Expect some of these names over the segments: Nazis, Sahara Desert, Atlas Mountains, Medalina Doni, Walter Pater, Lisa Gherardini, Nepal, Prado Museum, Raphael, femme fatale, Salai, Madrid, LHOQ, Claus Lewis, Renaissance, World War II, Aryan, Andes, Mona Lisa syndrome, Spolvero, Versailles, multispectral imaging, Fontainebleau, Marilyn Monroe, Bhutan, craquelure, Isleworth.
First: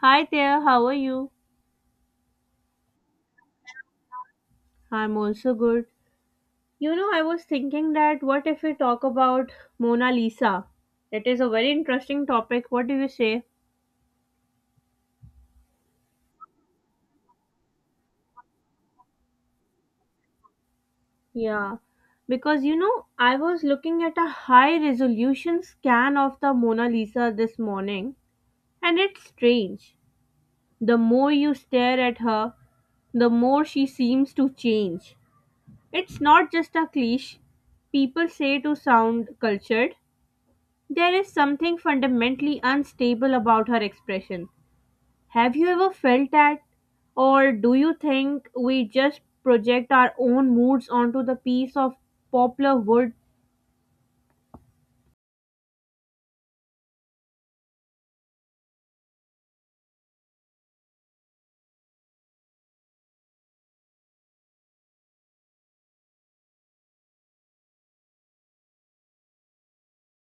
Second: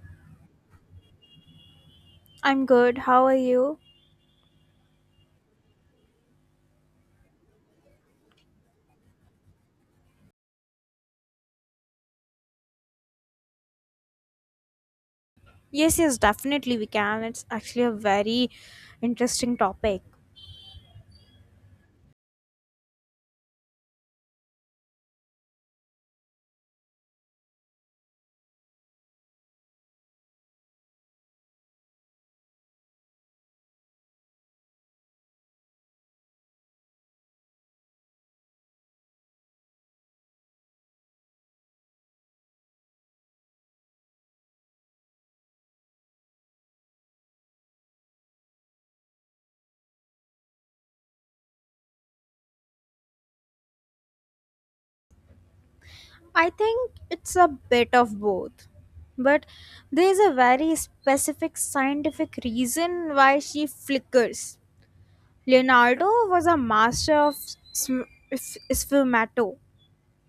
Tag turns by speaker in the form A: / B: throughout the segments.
A: Hi there, how are you?
B: I'm good. How are you?
A: I'm also good. You know, I was thinking that what if we talk about Mona Lisa? It is a very interesting topic. What do you say?
B: Yes, yes, definitely we can. It's actually a very interesting topic.
A: Yeah, because you know, I was looking at a high resolution scan of the Mona Lisa this morning, and it's strange. The more you stare at her, the more she seems to change. It's not just a cliche people say to sound cultured, there is something fundamentally unstable about her expression. Have you ever felt that? Or do you think we just project our own moods onto the piece of poplar wood?
B: I think it's a bit of both. But there's a very specific scientific reason why she flickers. Leonardo was a master of sfumato,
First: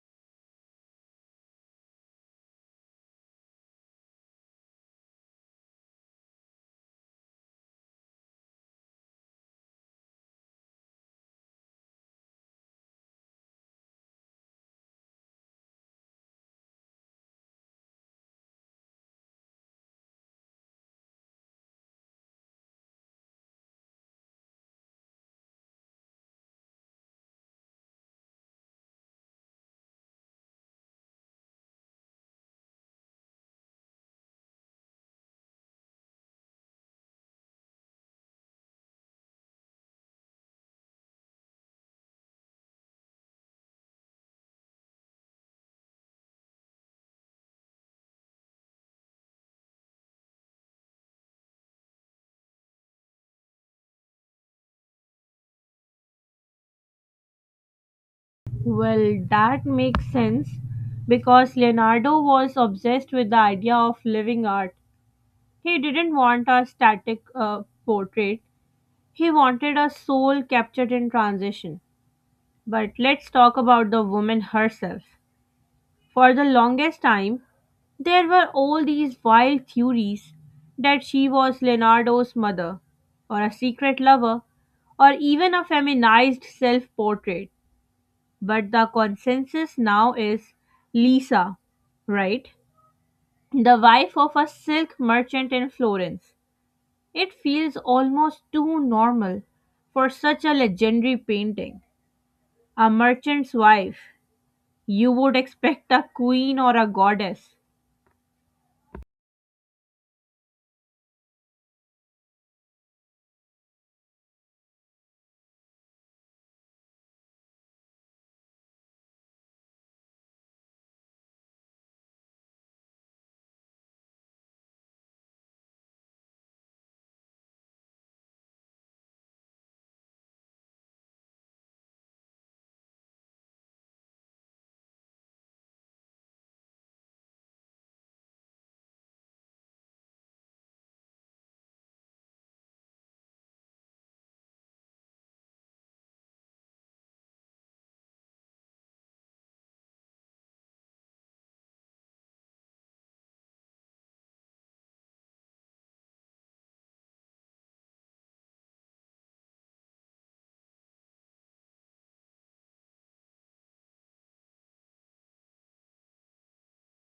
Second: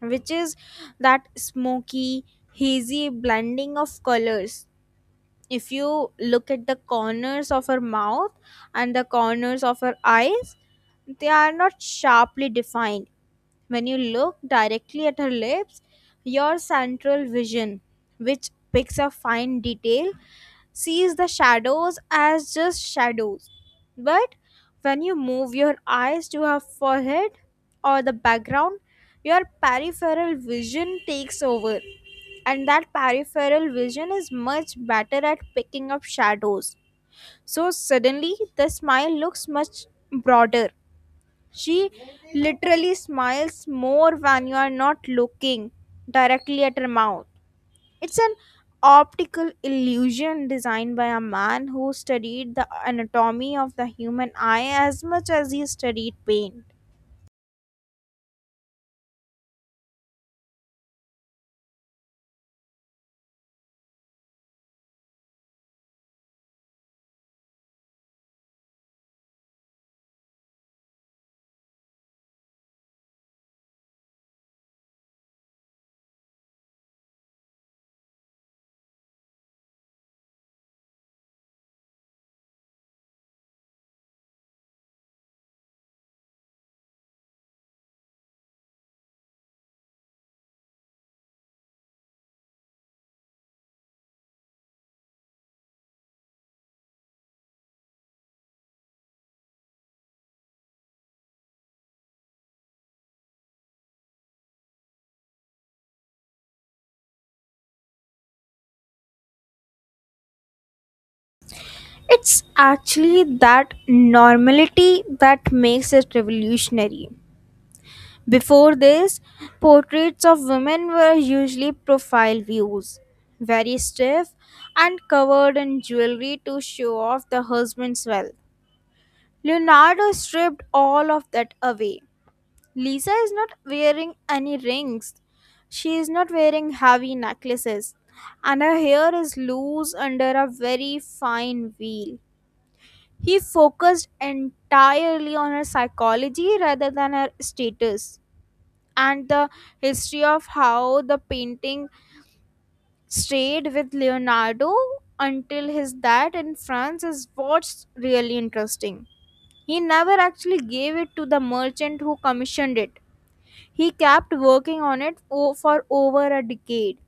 B: which is that smoky, hazy blending of colors if you look at the corners of her mouth and the corners of her eyes, they are not sharply defined. When you look directly at her lips, your central vision, which picks up fine detail, sees the shadows as just shadows. But when you move your eyes to her forehead or the background, your peripheral vision takes over and that peripheral vision is much better at picking up shadows. So suddenly the smile looks much broader. She literally smiles more when you are not looking directly at her mouth. It's an optical illusion designed by a man who studied the anatomy of the human eye as much as he studied pain.
A: Well, that makes sense because Leonardo was obsessed with the idea of living art. He didn't want a static portrait, he wanted a soul captured in transition. But let's talk about the woman herself. For the longest time, there were all these wild theories that she was Leonardo's mother, or a secret lover, or even a feminized self portrait. But the consensus now is Lisa, right? The wife of a silk merchant in Florence. It feels almost too normal for such a legendary painting. A merchant's wife. You would expect a queen or a goddess.
B: It's actually that normality that makes it revolutionary. Before this, portraits of women were usually profile views, very stiff and covered in jewelry to show off the husband's wealth. Leonardo stripped all of that away. Lisa is not wearing any rings. She is not wearing heavy necklaces, and her hair is loose under a very fine veil. He focused entirely on her psychology rather than her status, and the history of how the painting stayed with Leonardo until his death in France is what's really interesting. He never actually gave it to the merchant who commissioned it. He kept working on it for over a decade,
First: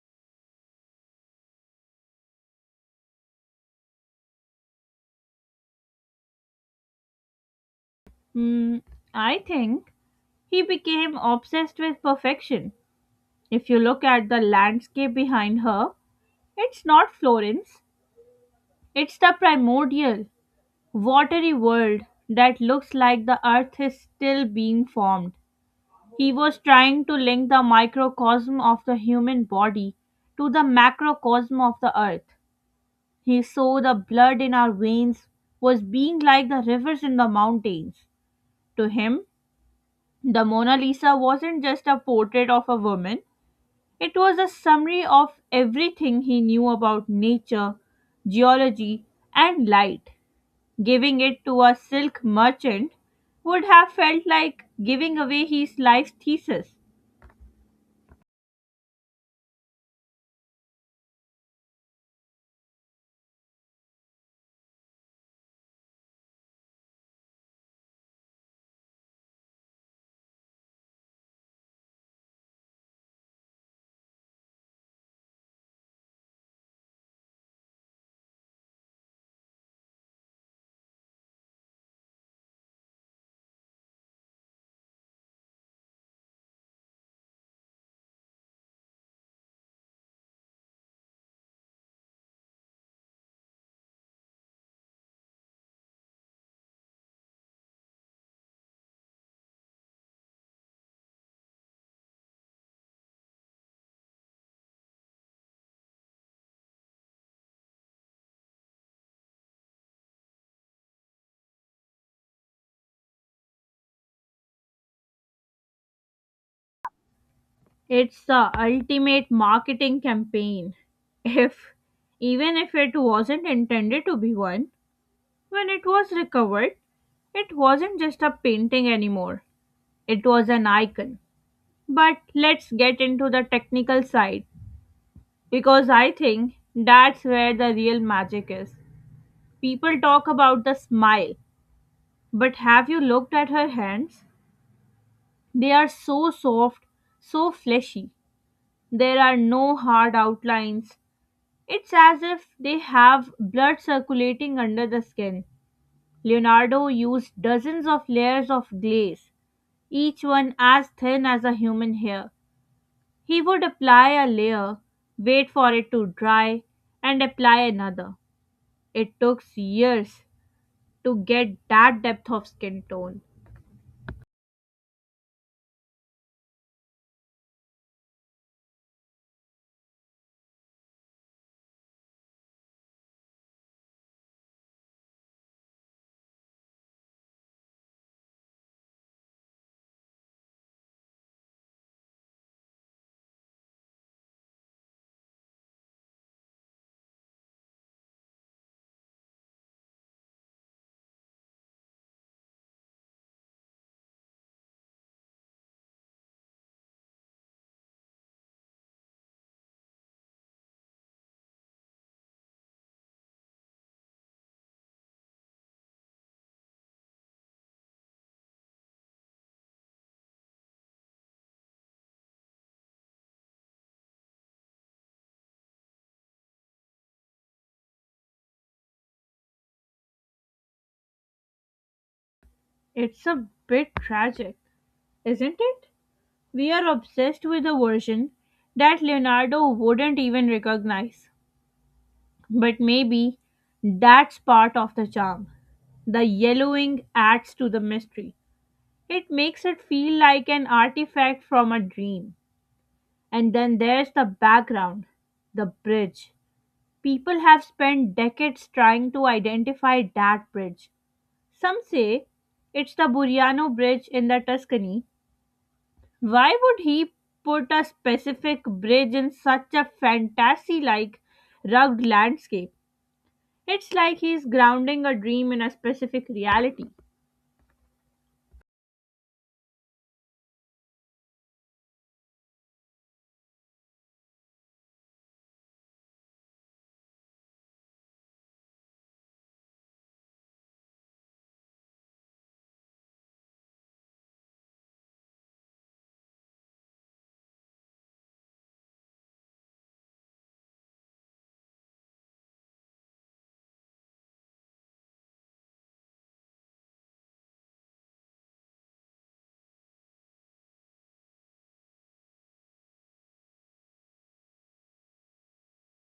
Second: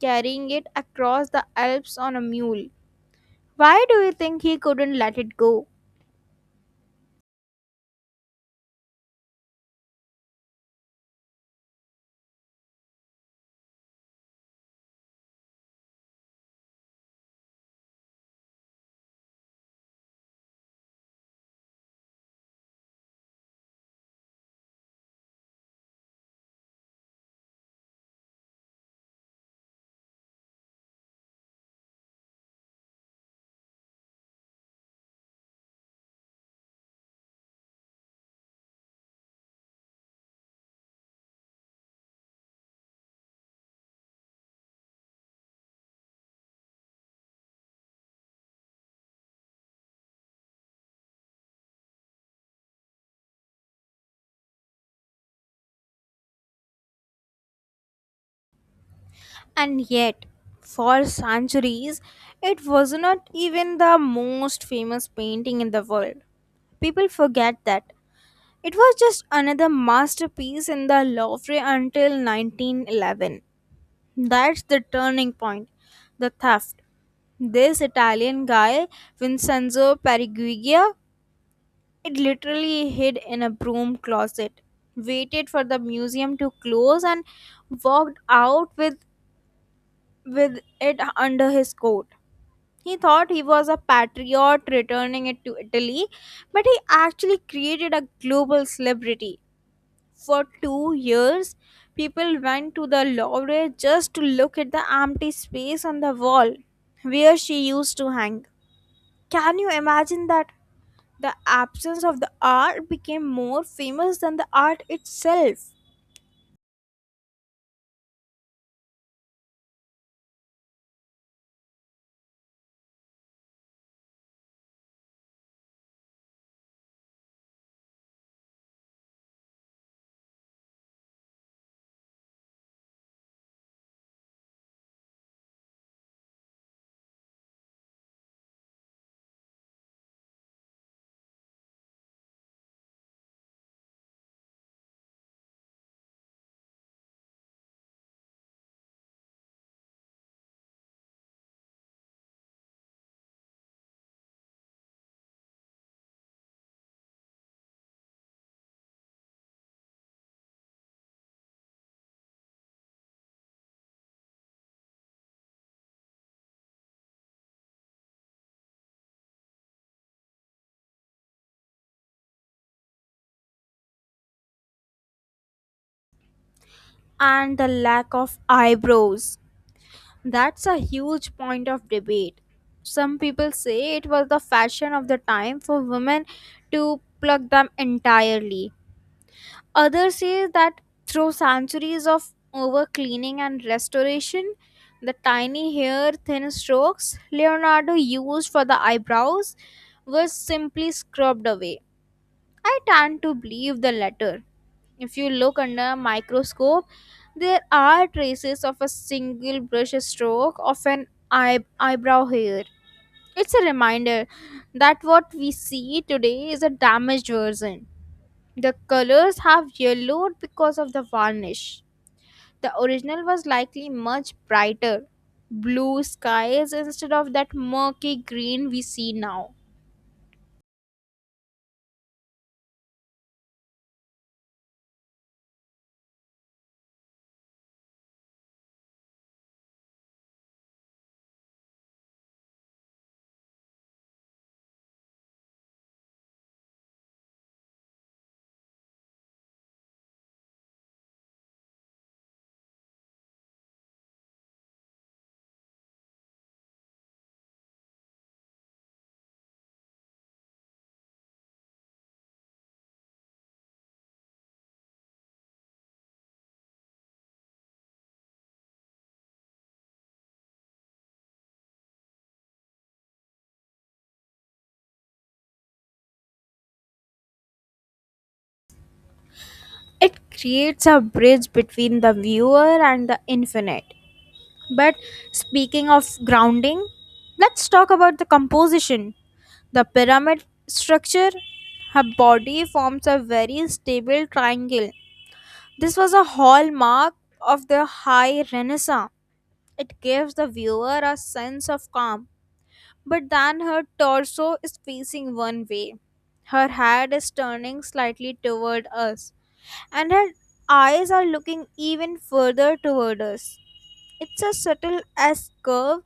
B: carrying it across the Alps on a mule. Why do you think he couldn't let it go?
A: Hmm, I think he became obsessed with perfection. If you look at the landscape behind her, it's not Florence, it's the primordial, watery world that looks like the earth is still being formed. He was trying to link the microcosm of the human body to the macrocosm of the earth. He saw the blood in our veins was being like the rivers in the mountains. To him, the Mona Lisa wasn't just a portrait of a woman, it was a summary of everything he knew about nature, geology, and light. Giving it to a silk merchant would have felt like giving away his life thesis.
B: And yet, for centuries, it was not even the most famous painting in the world. People forget that. It was just another masterpiece in the Louvre until 1911. That's the turning point. The theft. This Italian guy, Vincenzo Periguglia, it literally hid in a broom closet, waited for the museum to close, and walked out with it under his coat. He thought he was a patriot returning it to Italy, but he actually created a global celebrity. For 2 years, people went to the Louvre just to look at the empty space on the wall where she used to hang. Can you imagine that? The absence of the art became more famous than the art itself.
A: It's the ultimate marketing campaign. If even if it wasn't intended to be one, when it was recovered, it wasn't just a painting anymore. It was an icon. But let's get into the technical side. Because I think that's where the real magic is. People talk about the smile, but have you looked at her hands? They are so soft, so fleshy. There are no hard outlines. It's as if they have blood circulating under the skin. Leonardo used dozens of layers of glaze, each one as thin as a human hair. He would apply a layer, wait for it to dry, and apply another. It took years to get that depth of skin tone.
B: And the lack of eyebrows. That's a huge point of debate. Some people say it was the fashion of the time for women to pluck them entirely. Others say that through centuries of over cleaning and restoration, the tiny hair thin strokes Leonardo used for the eyebrows were simply scrubbed away. I tend to believe the latter. If you look under a microscope, there are traces of a single brush stroke of an eyebrow hair. It's a reminder that what we see today is a damaged version. The colors have yellowed because of the varnish. The original was likely much brighter, blue skies instead of that murky green we see now.
A: It's a bit tragic, isn't it? We are obsessed with a version that Leonardo wouldn't even recognize. But maybe that's part of the charm. The yellowing adds to the mystery. It makes it feel like an artifact from a dream. And then there's the background, the bridge. People have spent decades trying to identify that bridge. Some say it's the Buriano Bridge in the Tuscany. Why would he put a specific bridge in such a fantasy like rugged landscape? It's like he's grounding a dream in a specific reality.
B: It creates a bridge between the viewer and the infinite. But speaking of grounding, let's talk about the composition. The pyramid structure, her body forms a very stable triangle. This was a hallmark of the high renaissance. It gives the viewer a sense of calm, but then her torso is facing one way. Her head is turning slightly toward us, and her eyes are looking even further toward us. It's a subtle S curve.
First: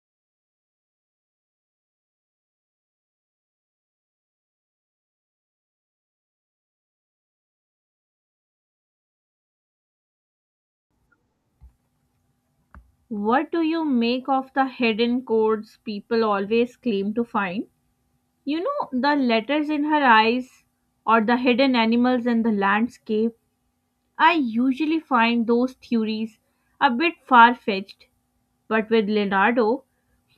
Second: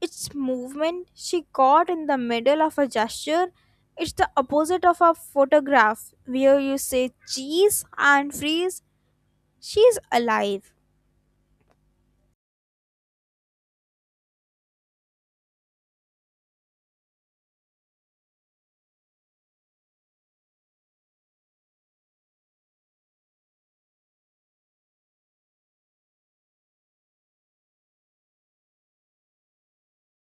B: Its movement she got in the middle of a gesture. It's the opposite of a photograph where you say cheese and freeze. She's alive.
A: What do you make of the hidden codes people always claim to find? You know, the letters in her eyes or the hidden animals in the landscape. I usually find those theories a bit far fetched. But with Leonardo,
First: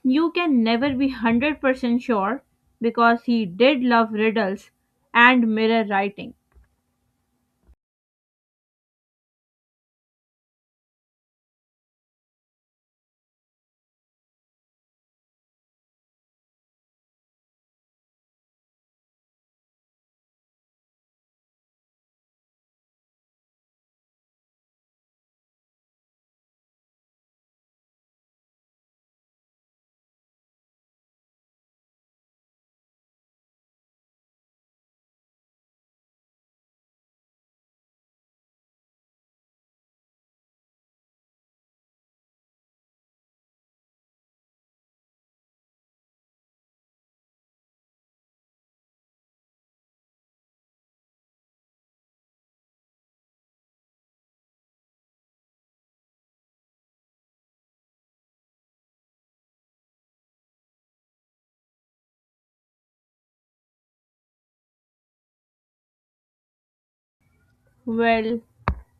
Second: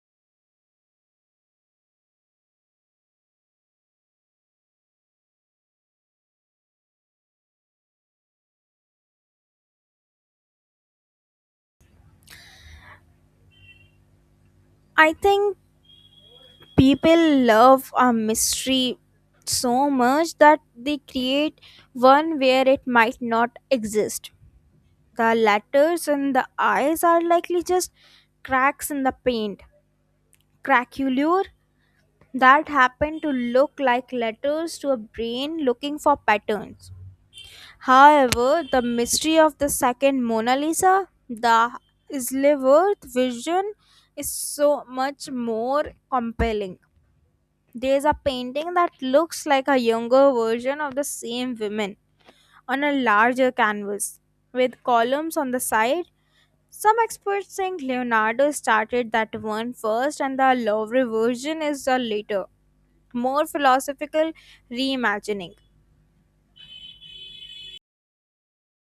A: you can never be 100% sure because he did love riddles and mirror writing.
B: I think people love a mystery so much that they create one where it might not exist. The letters and the eyes are likely just cracks in the paint. Craculure that happen to look like letters to a brain looking for patterns. However, the mystery of the second Mona Lisa, the Isleworth vision, is so much more compelling. There's a painting that looks like a younger version of the same women on a larger canvas with columns on the side. Some experts think Leonardo started that one first and the Louvre version is a later, more philosophical reimagining.
A: Well,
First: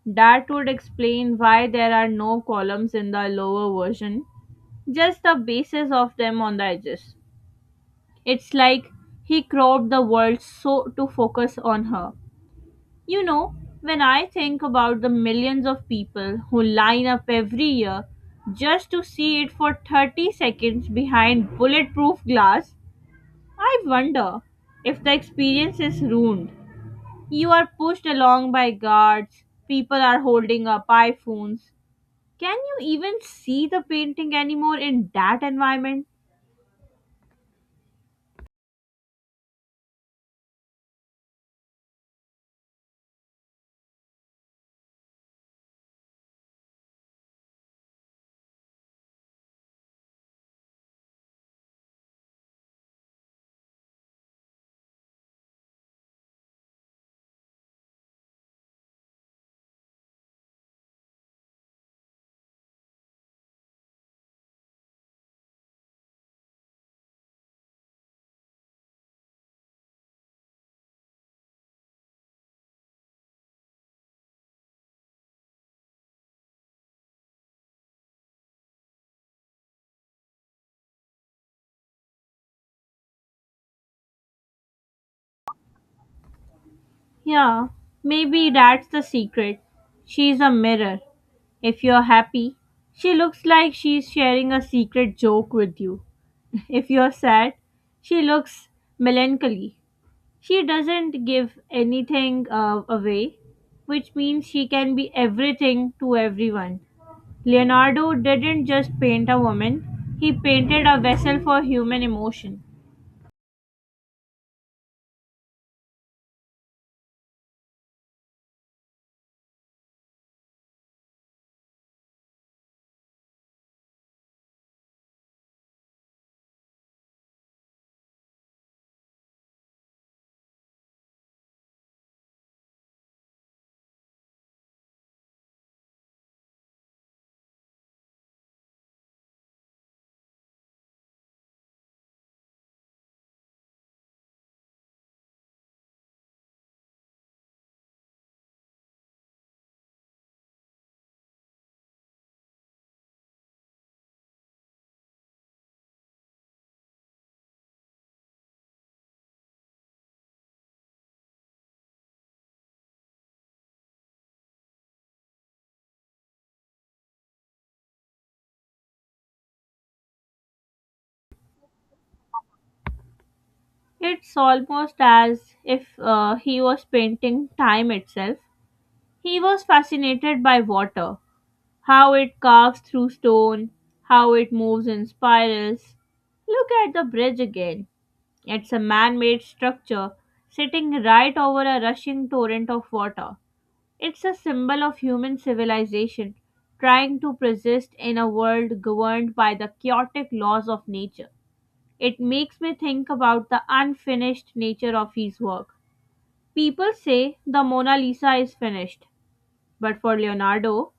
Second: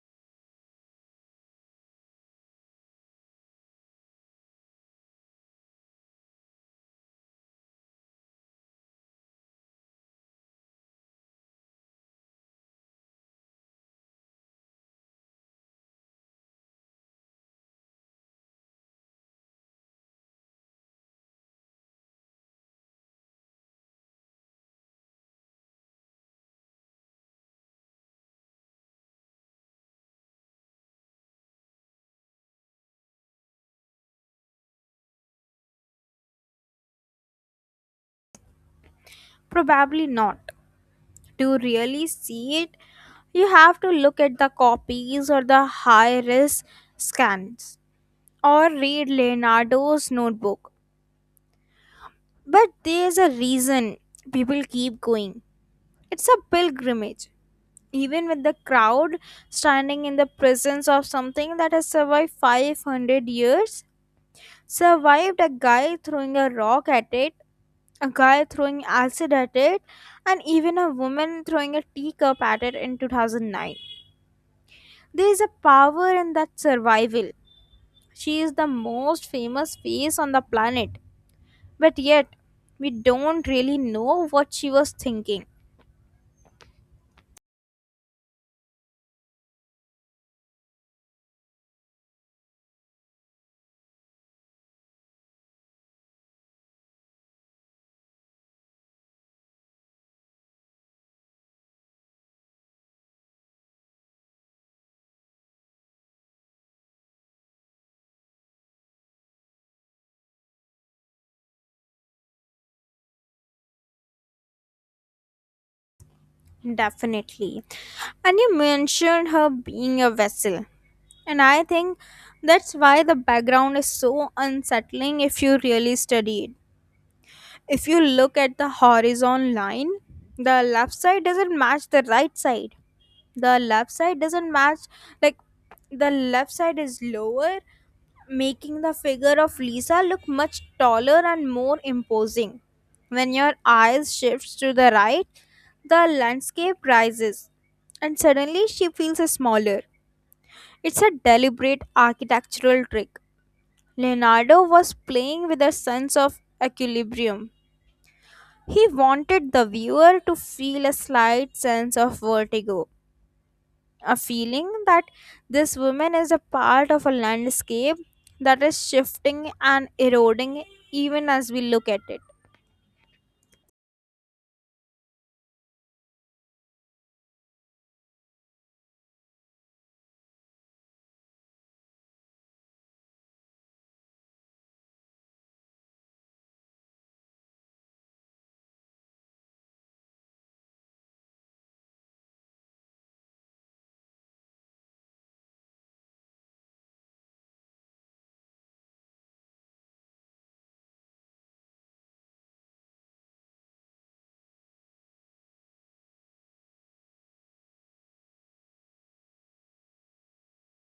A: that would explain why there are no columns in the lower version, just the bases of them on the edges. It's like he cropped the world so to focus on her. You know, when I think about the millions of people who line up every year just to see it for 30 seconds behind bulletproof glass, I wonder if the experience is ruined. You are pushed along by guards, people are holding up iPhones. Can you even see the painting anymore in that environment?
B: Probably not. To really see it, you have to look at the copies or the high res scans or read Leonardo's notebook. But there's a reason people keep going. It's a pilgrimage. Even with the crowd standing in the presence of something that has survived 500 years, survived a guy throwing a rock at it, a guy throwing acid at it, and even a woman throwing a teacup at it in 2009. There is a power in that survival. She is the most famous face on the planet. But yet, we don't really know what she was thinking.
A: Yeah, maybe that's the secret. She's a mirror. If you're happy, she looks like she's sharing a secret joke with you. If you're sad, she looks melancholy. She doesn't give anything away, which means she can be everything to everyone. Leonardo didn't just paint a woman, he painted a vessel for human emotion.
B: Definitely. And you mentioned her being a vessel. And I think that's why the background is so unsettling if you really study it. If you look at the horizon line, the left side doesn't match the right side. The left side doesn't match, like, the left side is lower, making the figure of Lisa look much taller and more imposing. When your eyes shifts to the right, the landscape rises, and suddenly she feels smaller. It's a deliberate architectural trick. Leonardo was playing with a sense of equilibrium. He wanted the viewer to feel a slight sense of vertigo, a feeling that this woman is a part of a landscape that is shifting and eroding even as we look at it.
A: It's almost as if he was painting time itself. He was fascinated by water, how it carves through stone, how it moves in spirals. Look at the bridge again. It's a man made structure sitting right over a rushing torrent of water. It's a symbol of human civilization trying to persist in a world governed by the chaotic laws of nature. It makes me think about the unfinished nature of his work. People say the Mona Lisa is finished, but for Leonardo,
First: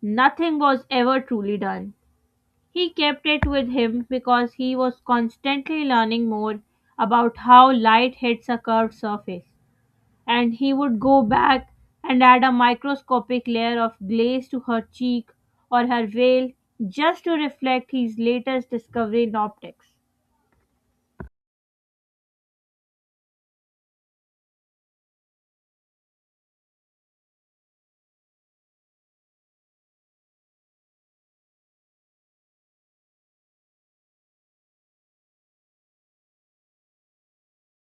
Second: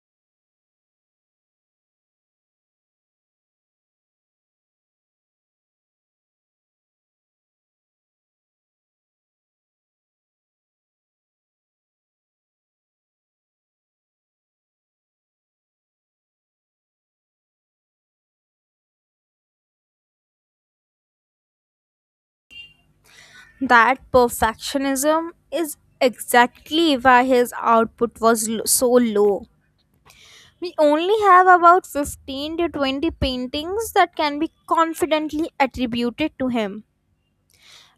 A: nothing was ever truly done. He kept it with him because he was constantly learning more about how light hits a curved surface, and he would go back and add a microscopic layer of glaze to her cheek or her veil just to reflect his latest discovery in optics.
B: That perfectionism is exactly why his output was so low. We only have about 15 to 20 paintings that can be confidently attributed to him,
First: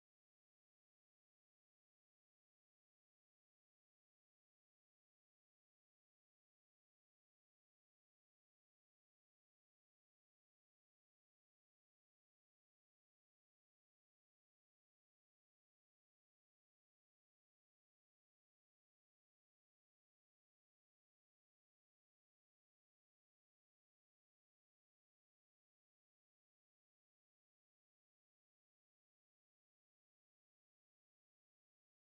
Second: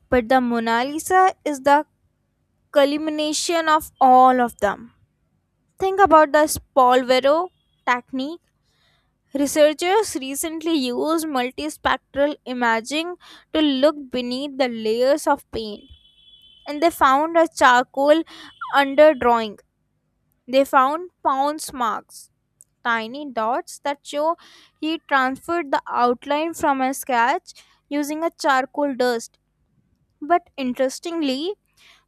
B: but the Mona Lisa is the culmination of all of them. Think about the Spolvero technique. Researchers recently used multispectral imaging to look beneath the layers of paint and they found a charcoal underdrawing. They found pounce marks, tiny dots that show he transferred the outline from a sketch using a charcoal dust. But interestingly,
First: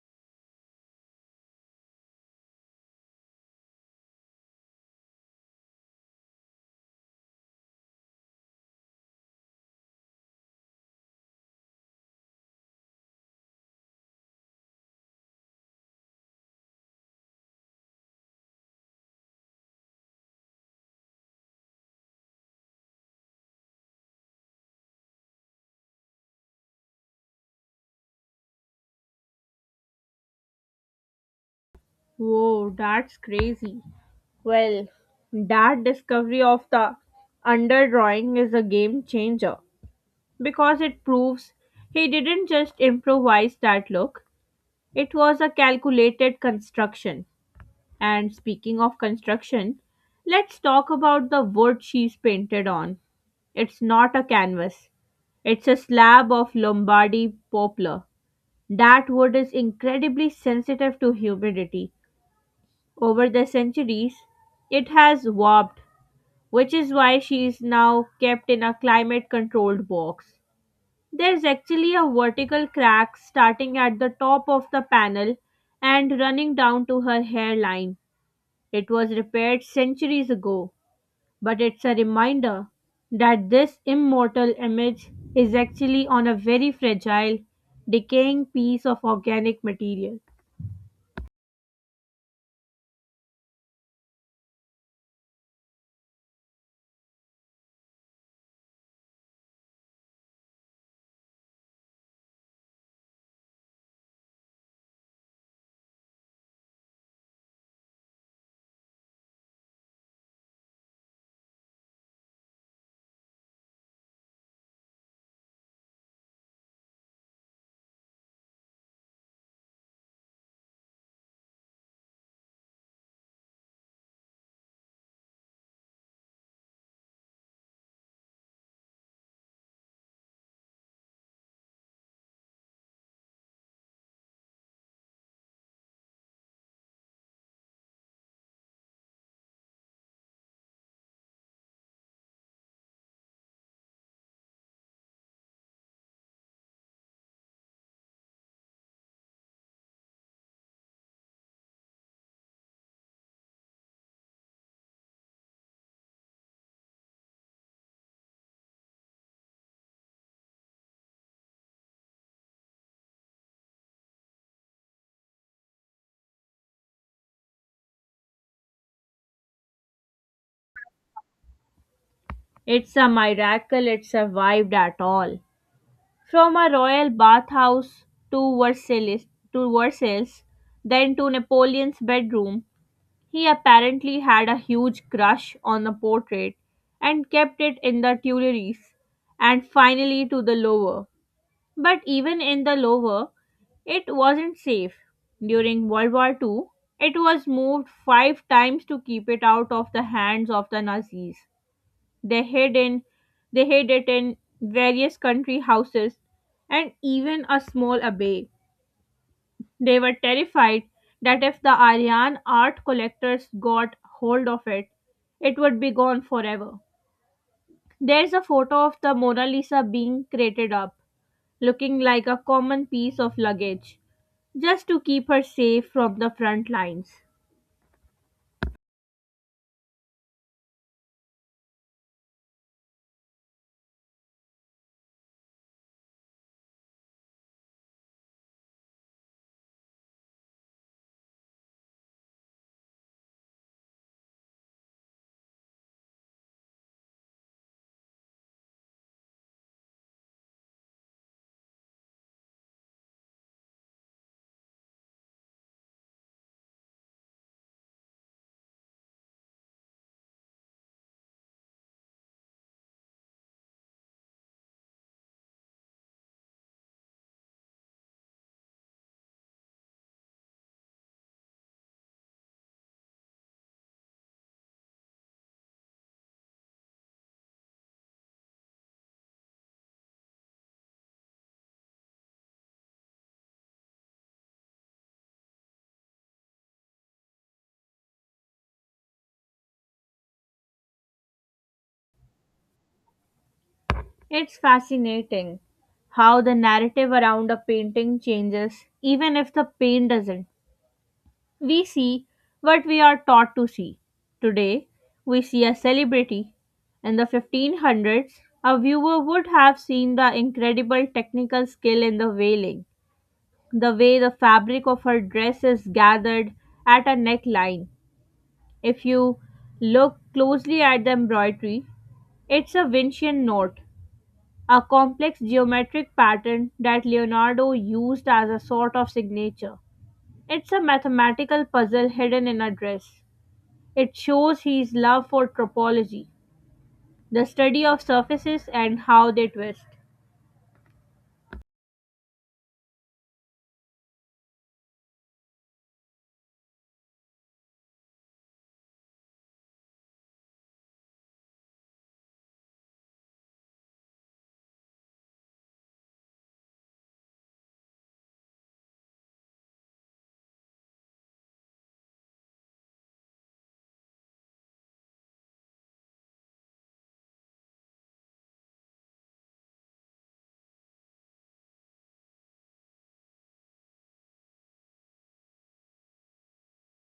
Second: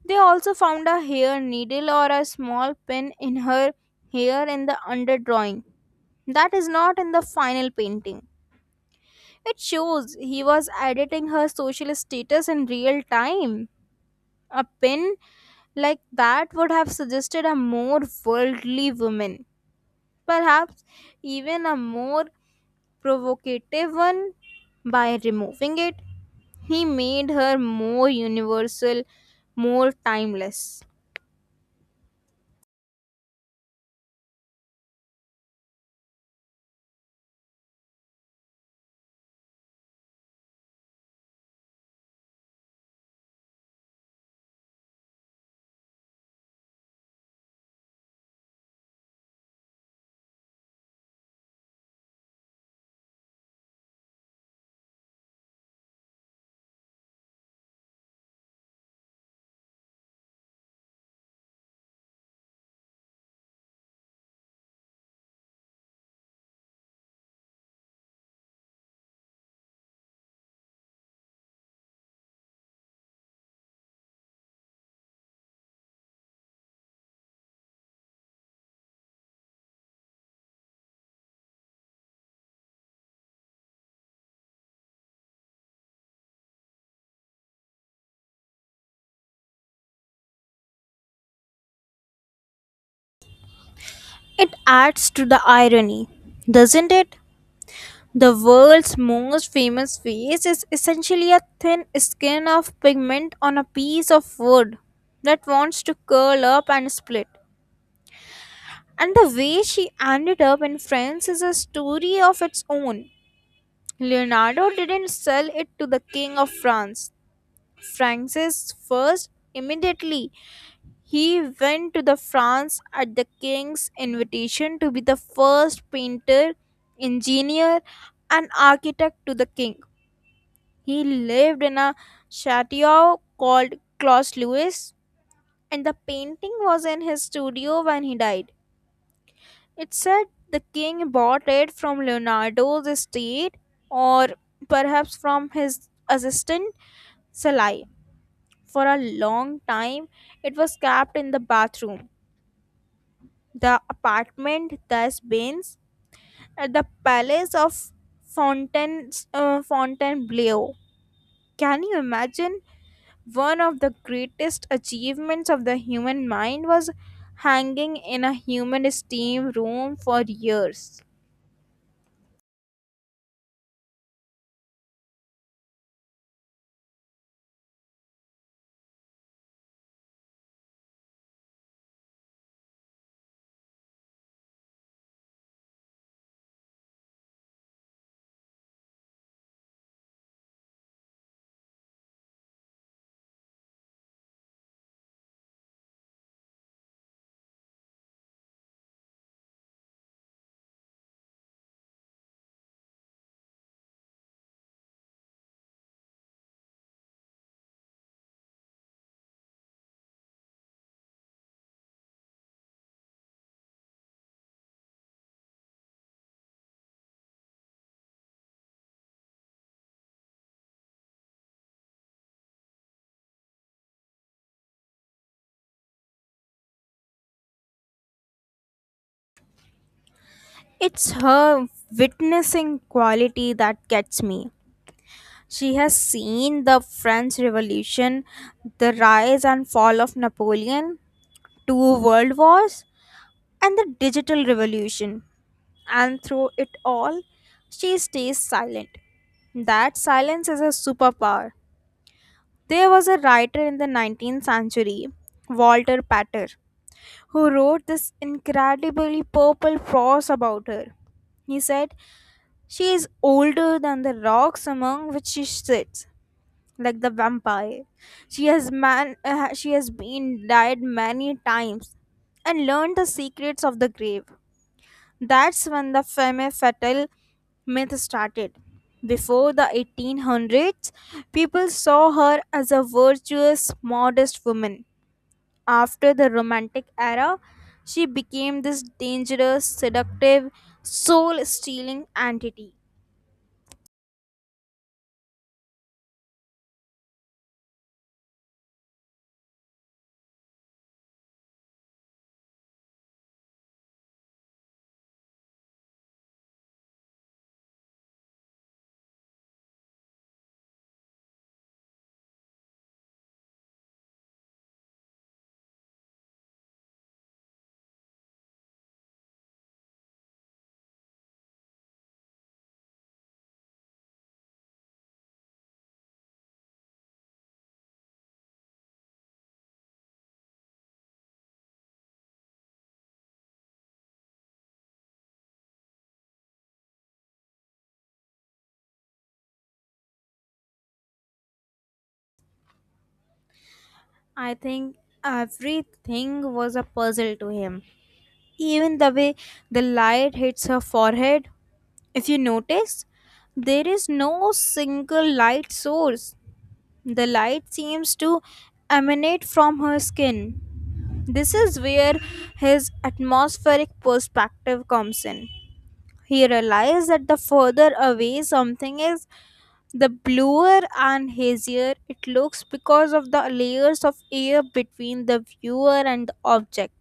B: they also found a hair needle or a small pin in her hair in the underdrawing. That is not in the final painting. It shows he was editing her social status in real time. A pin like that would have suggested a more worldly woman, perhaps even a more provocative one. By removing it, he made her more universal, more timeless.
A: Whoa, that's crazy. Well, that discovery of the underdrawing is a game changer, because it proves he didn't just improvise that look, it was a calculated construction. And speaking of construction, let's talk about the wood she's painted on. It's not a canvas, it's a slab of Lombardy poplar. That wood is incredibly sensitive to humidity. Over the centuries, it has warped, which is why she is now kept in a climate controlled box. There is actually a vertical crack starting at the top of the panel and running down to her hairline. It was repaired centuries ago, but it's a reminder that this immortal image is actually on a very fragile, decaying piece of organic material.
B: It adds to the irony, doesn't it? The world's most famous face is essentially a thin skin of pigment on a piece of wood that wants to curl up and split. And the way she ended up in France is a story of its own. Leonardo didn't sell it to the King of France, Francis I. Immediately, he went to the France at the King's invitation to be the first painter, engineer, and architect to the King. He lived in a chateau called Claus Lewis, and the painting was in his studio when he died. It said the king bought it from Leonardo's estate or perhaps from his assistant Salai. For a long time, it was kept in the bathroom, the apartment, the Baines, at the palace of Fontainebleau. Can you imagine? One of the greatest achievements of the human mind was hanging in a human steam room for years.
A: It's a miracle it survived at all. From a royal bathhouse to Versailles, to Versailles, then to Napoleon's bedroom. He apparently had a huge crush on the portrait and kept it in the Tuileries and finally to the Louvre. But even in the Louvre, it wasn't safe. During World War II, it was moved 5 times to keep it out of the hands of the Nazis. They hid in they hid it in various country houses and even a small abbey. They were terrified that if the Aryan art collectors got hold of it, it would be gone forever. There's a photo of the Mona Lisa being crated up, looking like a common piece of luggage, just to keep her safe from the front lines.
B: It's her witnessing quality that gets me. She has seen the French Revolution, the rise and fall of Napoleon, two world wars, and the digital revolution. And through it all, she stays silent. That silence is a superpower. There was a writer in the 19th century, Walter Pater, who wrote this incredibly purple prose about her. He said, she is older than the rocks among which she sits, like the vampire. She she has been died many times and learned the secrets of the grave. That's when the femme fatale myth started. Before the 1800s, people saw her as a virtuous, modest woman. After the Romantic era, she became this dangerous, seductive, soul stealing entity.
A: It's fascinating how the narrative around a painting changes, even if the paint doesn't. We see what we are taught to see. Today, we see a celebrity. In the 1500s, a viewer would have seen the incredible technical skill in the veiling, the way the fabric of her dress is gathered at a neckline. If you look closely at the embroidery, it's a Vincian knot, a complex geometric pattern that Leonardo used as a sort of signature. It's a mathematical puzzle hidden in a dress. It shows his love for topology, the study of surfaces and how they twist.
B: I think everything was a puzzle to him. Even the way the light hits her forehead, if you notice, there is no single light source. The light seems to emanate from her skin. This is where his atmospheric perspective comes in. He realizes that the further away something is, the bluer and hazier it looks because of the layers of air between the viewer and the object.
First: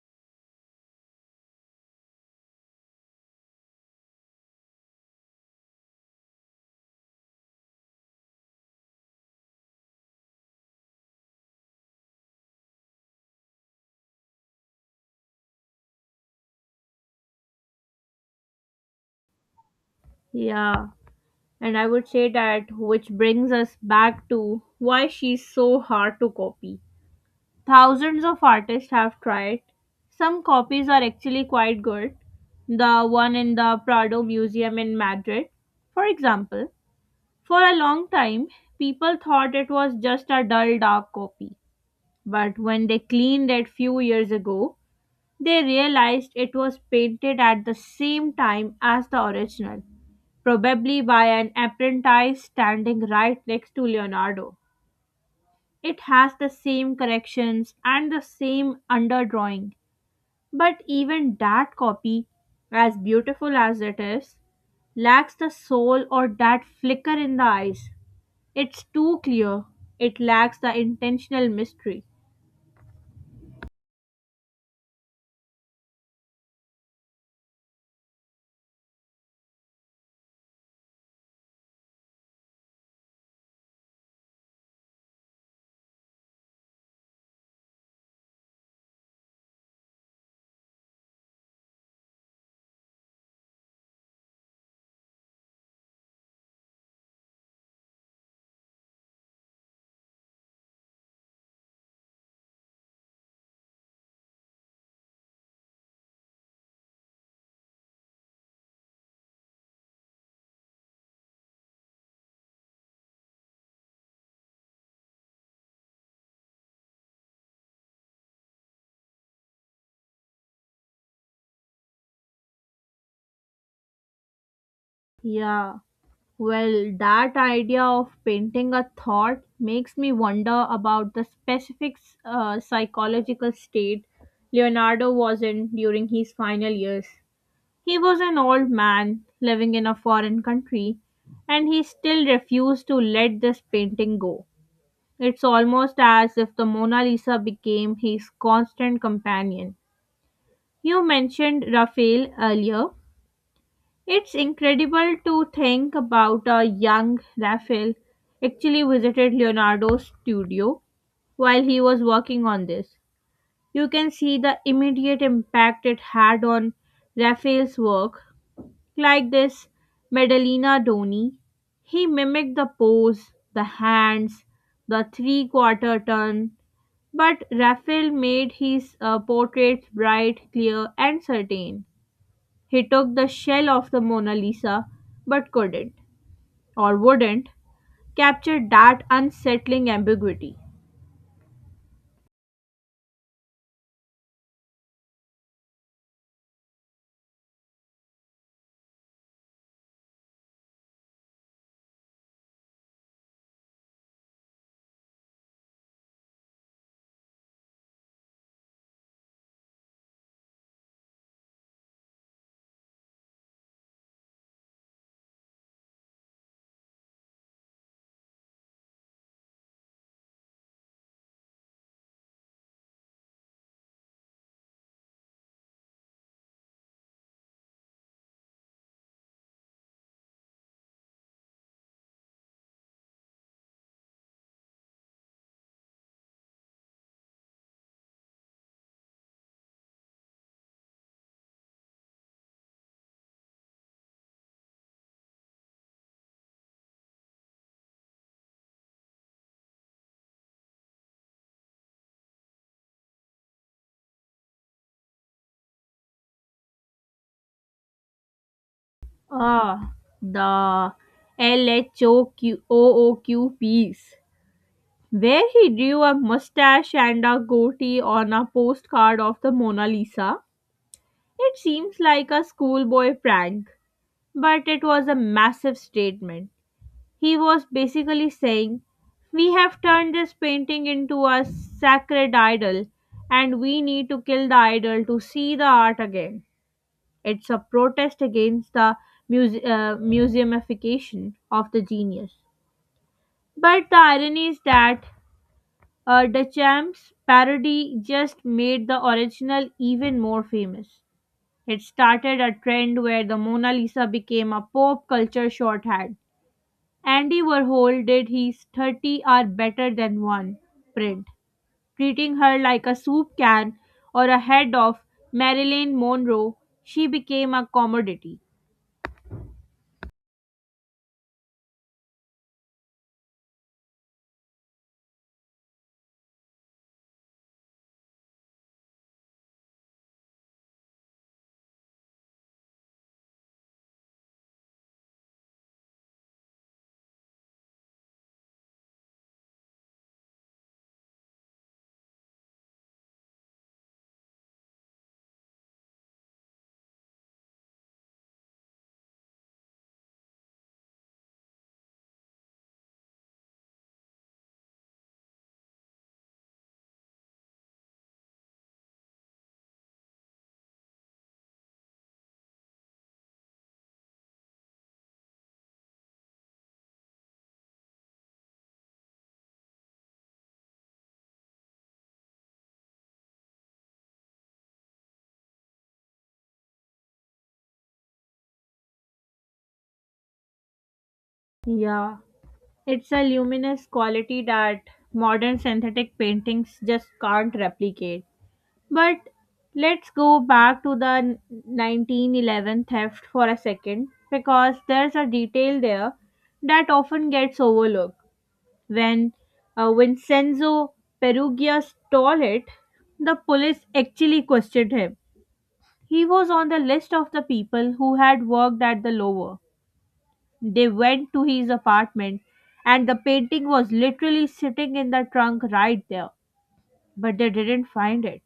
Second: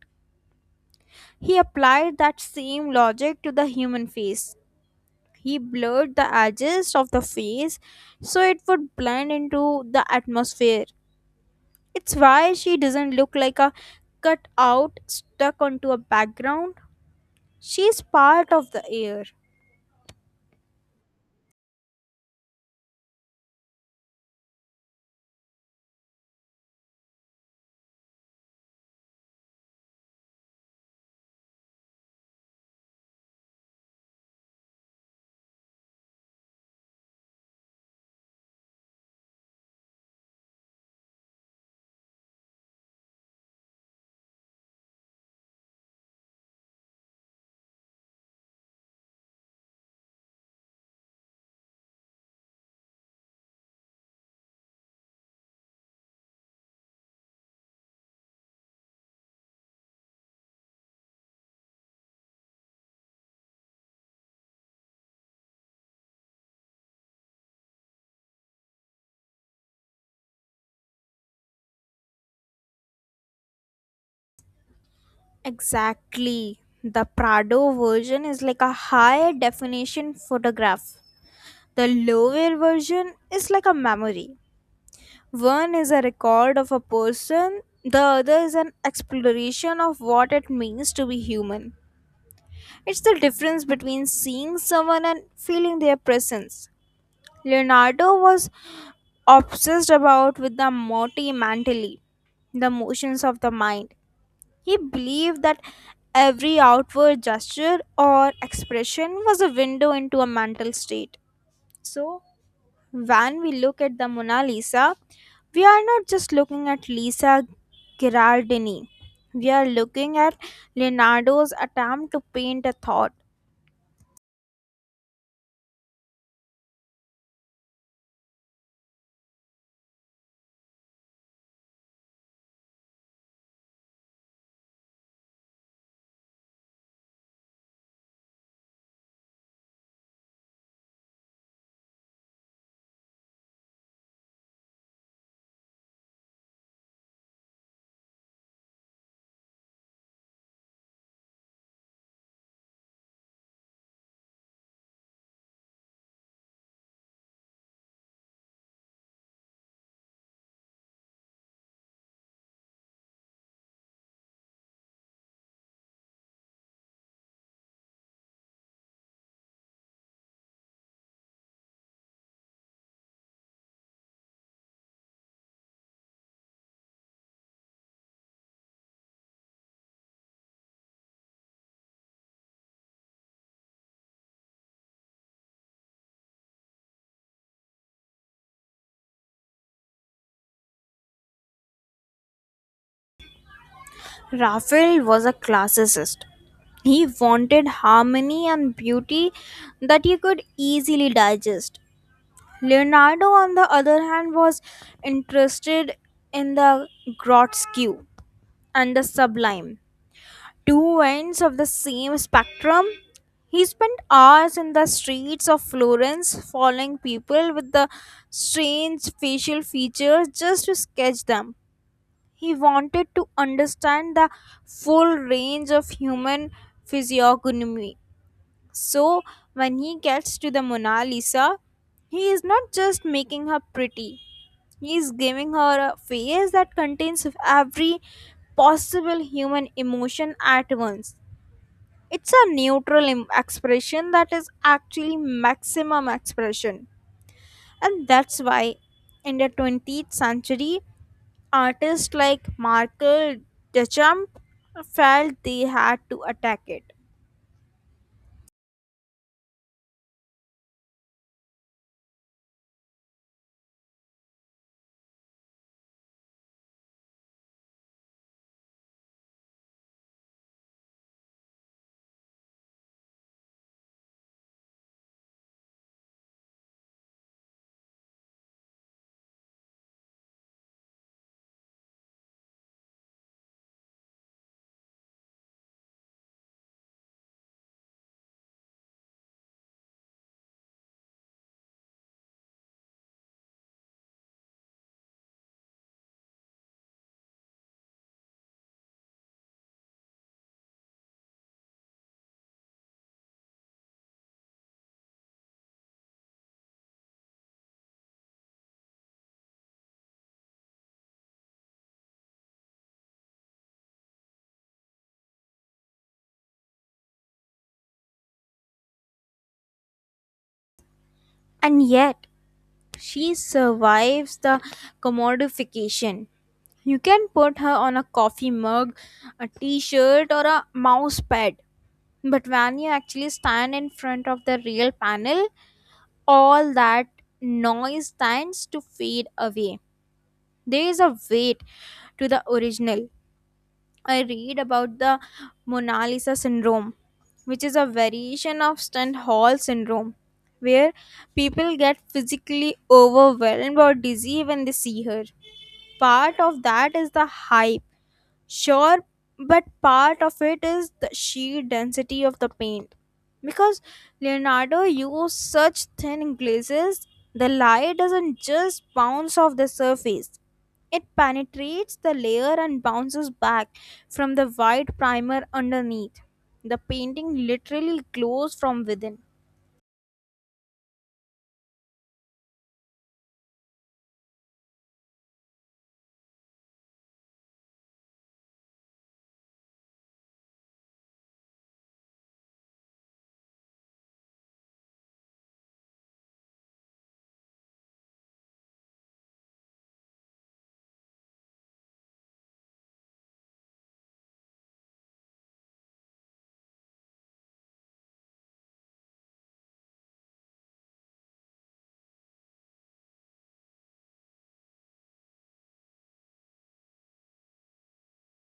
B: He applied that same logic to the human face. He blurred the edges of the face so it would blend into the atmosphere. It's why she doesn't look like a cut out stuck onto a background. She's part of the air.
A: Yeah, and I would say that which brings us back to why she's so hard to copy. Thousands of artists have tried. Some copies are actually quite good. The one in the Prado Museum in Madrid, for example. For a long time, people thought it was just a dull, dark copy. But when they cleaned it few years ago, they realized it was painted at the same time as the original, probably by an apprentice standing right next to Leonardo. It has the same corrections and the same underdrawing, but even that copy, as beautiful as it is, lacks the soul or that flicker in the eyes. It's too clear. It lacks the intentional mystery.
B: Exactly. The Prado version is like a high definition photograph. The lower version is like a memory. One is a record of a person, the other is an exploration of what it means to be human. It's the difference between seeing someone and feeling their presence. Leonardo was obsessed about with the motti mentally, the motions of the mind. He believed that every outward gesture or expression was a window into a mental state. So, when we look at the Mona Lisa, we are not just looking at Lisa Gherardini. We are looking at Leonardo's attempt to paint a thought.
A: Yeah. Well, that idea of painting a thought makes me wonder about the specific psychological state Leonardo was in during his final years. He was an old man living in a foreign country, and he still refused to let this painting go. It's almost as if the Mona Lisa became his constant companion. You mentioned Raphael earlier, it's incredible to think about a young Raphael actually visited Leonardo's studio while he was working on this. You can see the immediate impact it had on Raphael's work, like this Medalina Doni. He mimicked the pose, the hands, the three quarter turn, but Raphael made his portraits bright, clear, and certain. He took the shell of the Mona Lisa but couldn't, or wouldn't, capture that unsettling ambiguity.
B: Raphael was a classicist. He wanted harmony and beauty that he could easily digest. Leonardo, on the other hand, was interested in the grotesque and the sublime. Two ends of the same spectrum. He spent hours in the streets of Florence following people with the strange facial features just to sketch them. He wanted to understand the full range of human physiognomy. So, when he gets to the Mona Lisa, he is not just making her pretty, he is giving her a face that contains every possible human emotion at once. It's a neutral expression that is actually maximum expression. And that's why in the 20th century, artists like Markel Duchamp felt they had to attack it.
A: Ah, the LHOQ piece, where he drew a mustache and a goatee on a postcard of the Mona Lisa. It seems like a schoolboy prank, but it was a massive statement. He was basically saying, we have turned this painting into a sacred idol, and we need to kill the idol to see the art again. It's a protest against the museumification of the genius. But the irony is that Duchamp's parody just made the original even more famous. It started a trend where the Mona Lisa became a pop culture shorthand. Andy Warhol did his 30 are better than one print, treating her like a soup can or a head of Marilyn Monroe. She became a commodity.
B: And yet, she survives the commodification. You can put her on a coffee mug, a t shirt, or a mouse pad. But when you actually stand in front of the real panel, all that noise tends to fade away. There is a weight to the original. I read about the Mona Lisa syndrome, which is a variation of Stendhal syndrome, where people get physically overwhelmed or dizzy when they see her. Part of that is the hype, sure, but part of it is the sheer density of the paint. Because Leonardo used such thin glazes, the light doesn't just bounce off the surface, it penetrates the layer and bounces back from the white primer underneath. The painting literally glows from within.
A: Yeah, it's a luminous quality that modern synthetic paintings just can't replicate. But let's go back to the 1911 theft for a second because there's a detail there that often gets overlooked. When Vincenzo Perugia stole it, the police actually questioned him. He was on the list of the people who had worked at the Louvre. They went to his apartment, and the painting was literally sitting in the trunk right there, but they didn't find it.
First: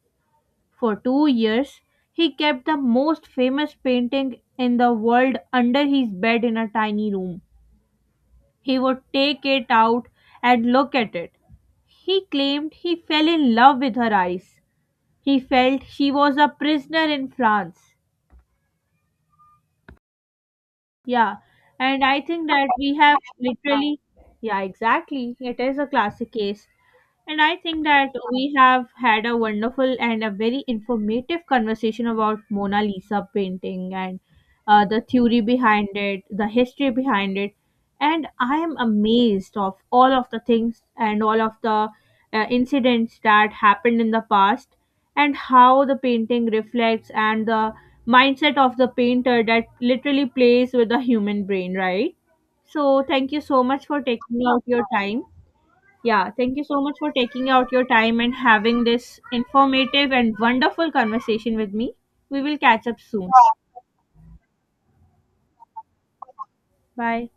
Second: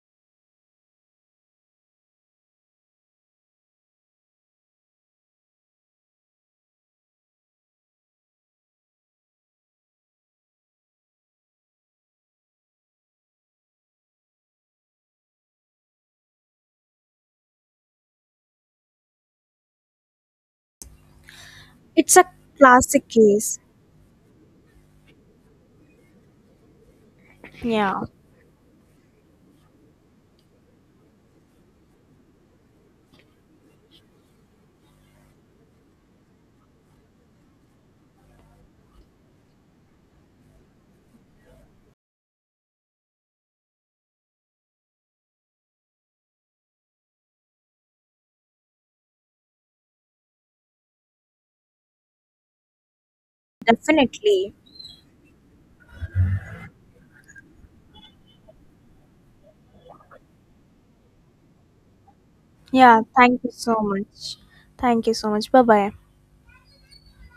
A: For 2 years, he kept the most famous painting in the world under his bed in a tiny room. He would take it out and look at it. He claimed he fell in love with her eyes. He felt she was a prisoner in France. Yeah, and
B: It's
A: I
B: a
A: think that we
B: classic
A: have
B: case.
A: literally, yeah, exactly. It is a classic case. And I think
B: Yeah.
A: that we have had a wonderful and a very informative conversation about Mona Lisa painting and the theory behind it, the history behind it, and I am amazed of all of the things and all of the incidents that happened in the past and how the painting reflects and the mindset of the painter that literally plays with the human brain, right? So thank you so much for taking
B: Definitely.
A: out your time. Yeah, thank you so much for taking out your time and having this informative and wonderful conversation with me. We will catch up
B: Yeah,
A: soon.
B: thank you so much. Thank you so much. Bye bye.
A: Bye.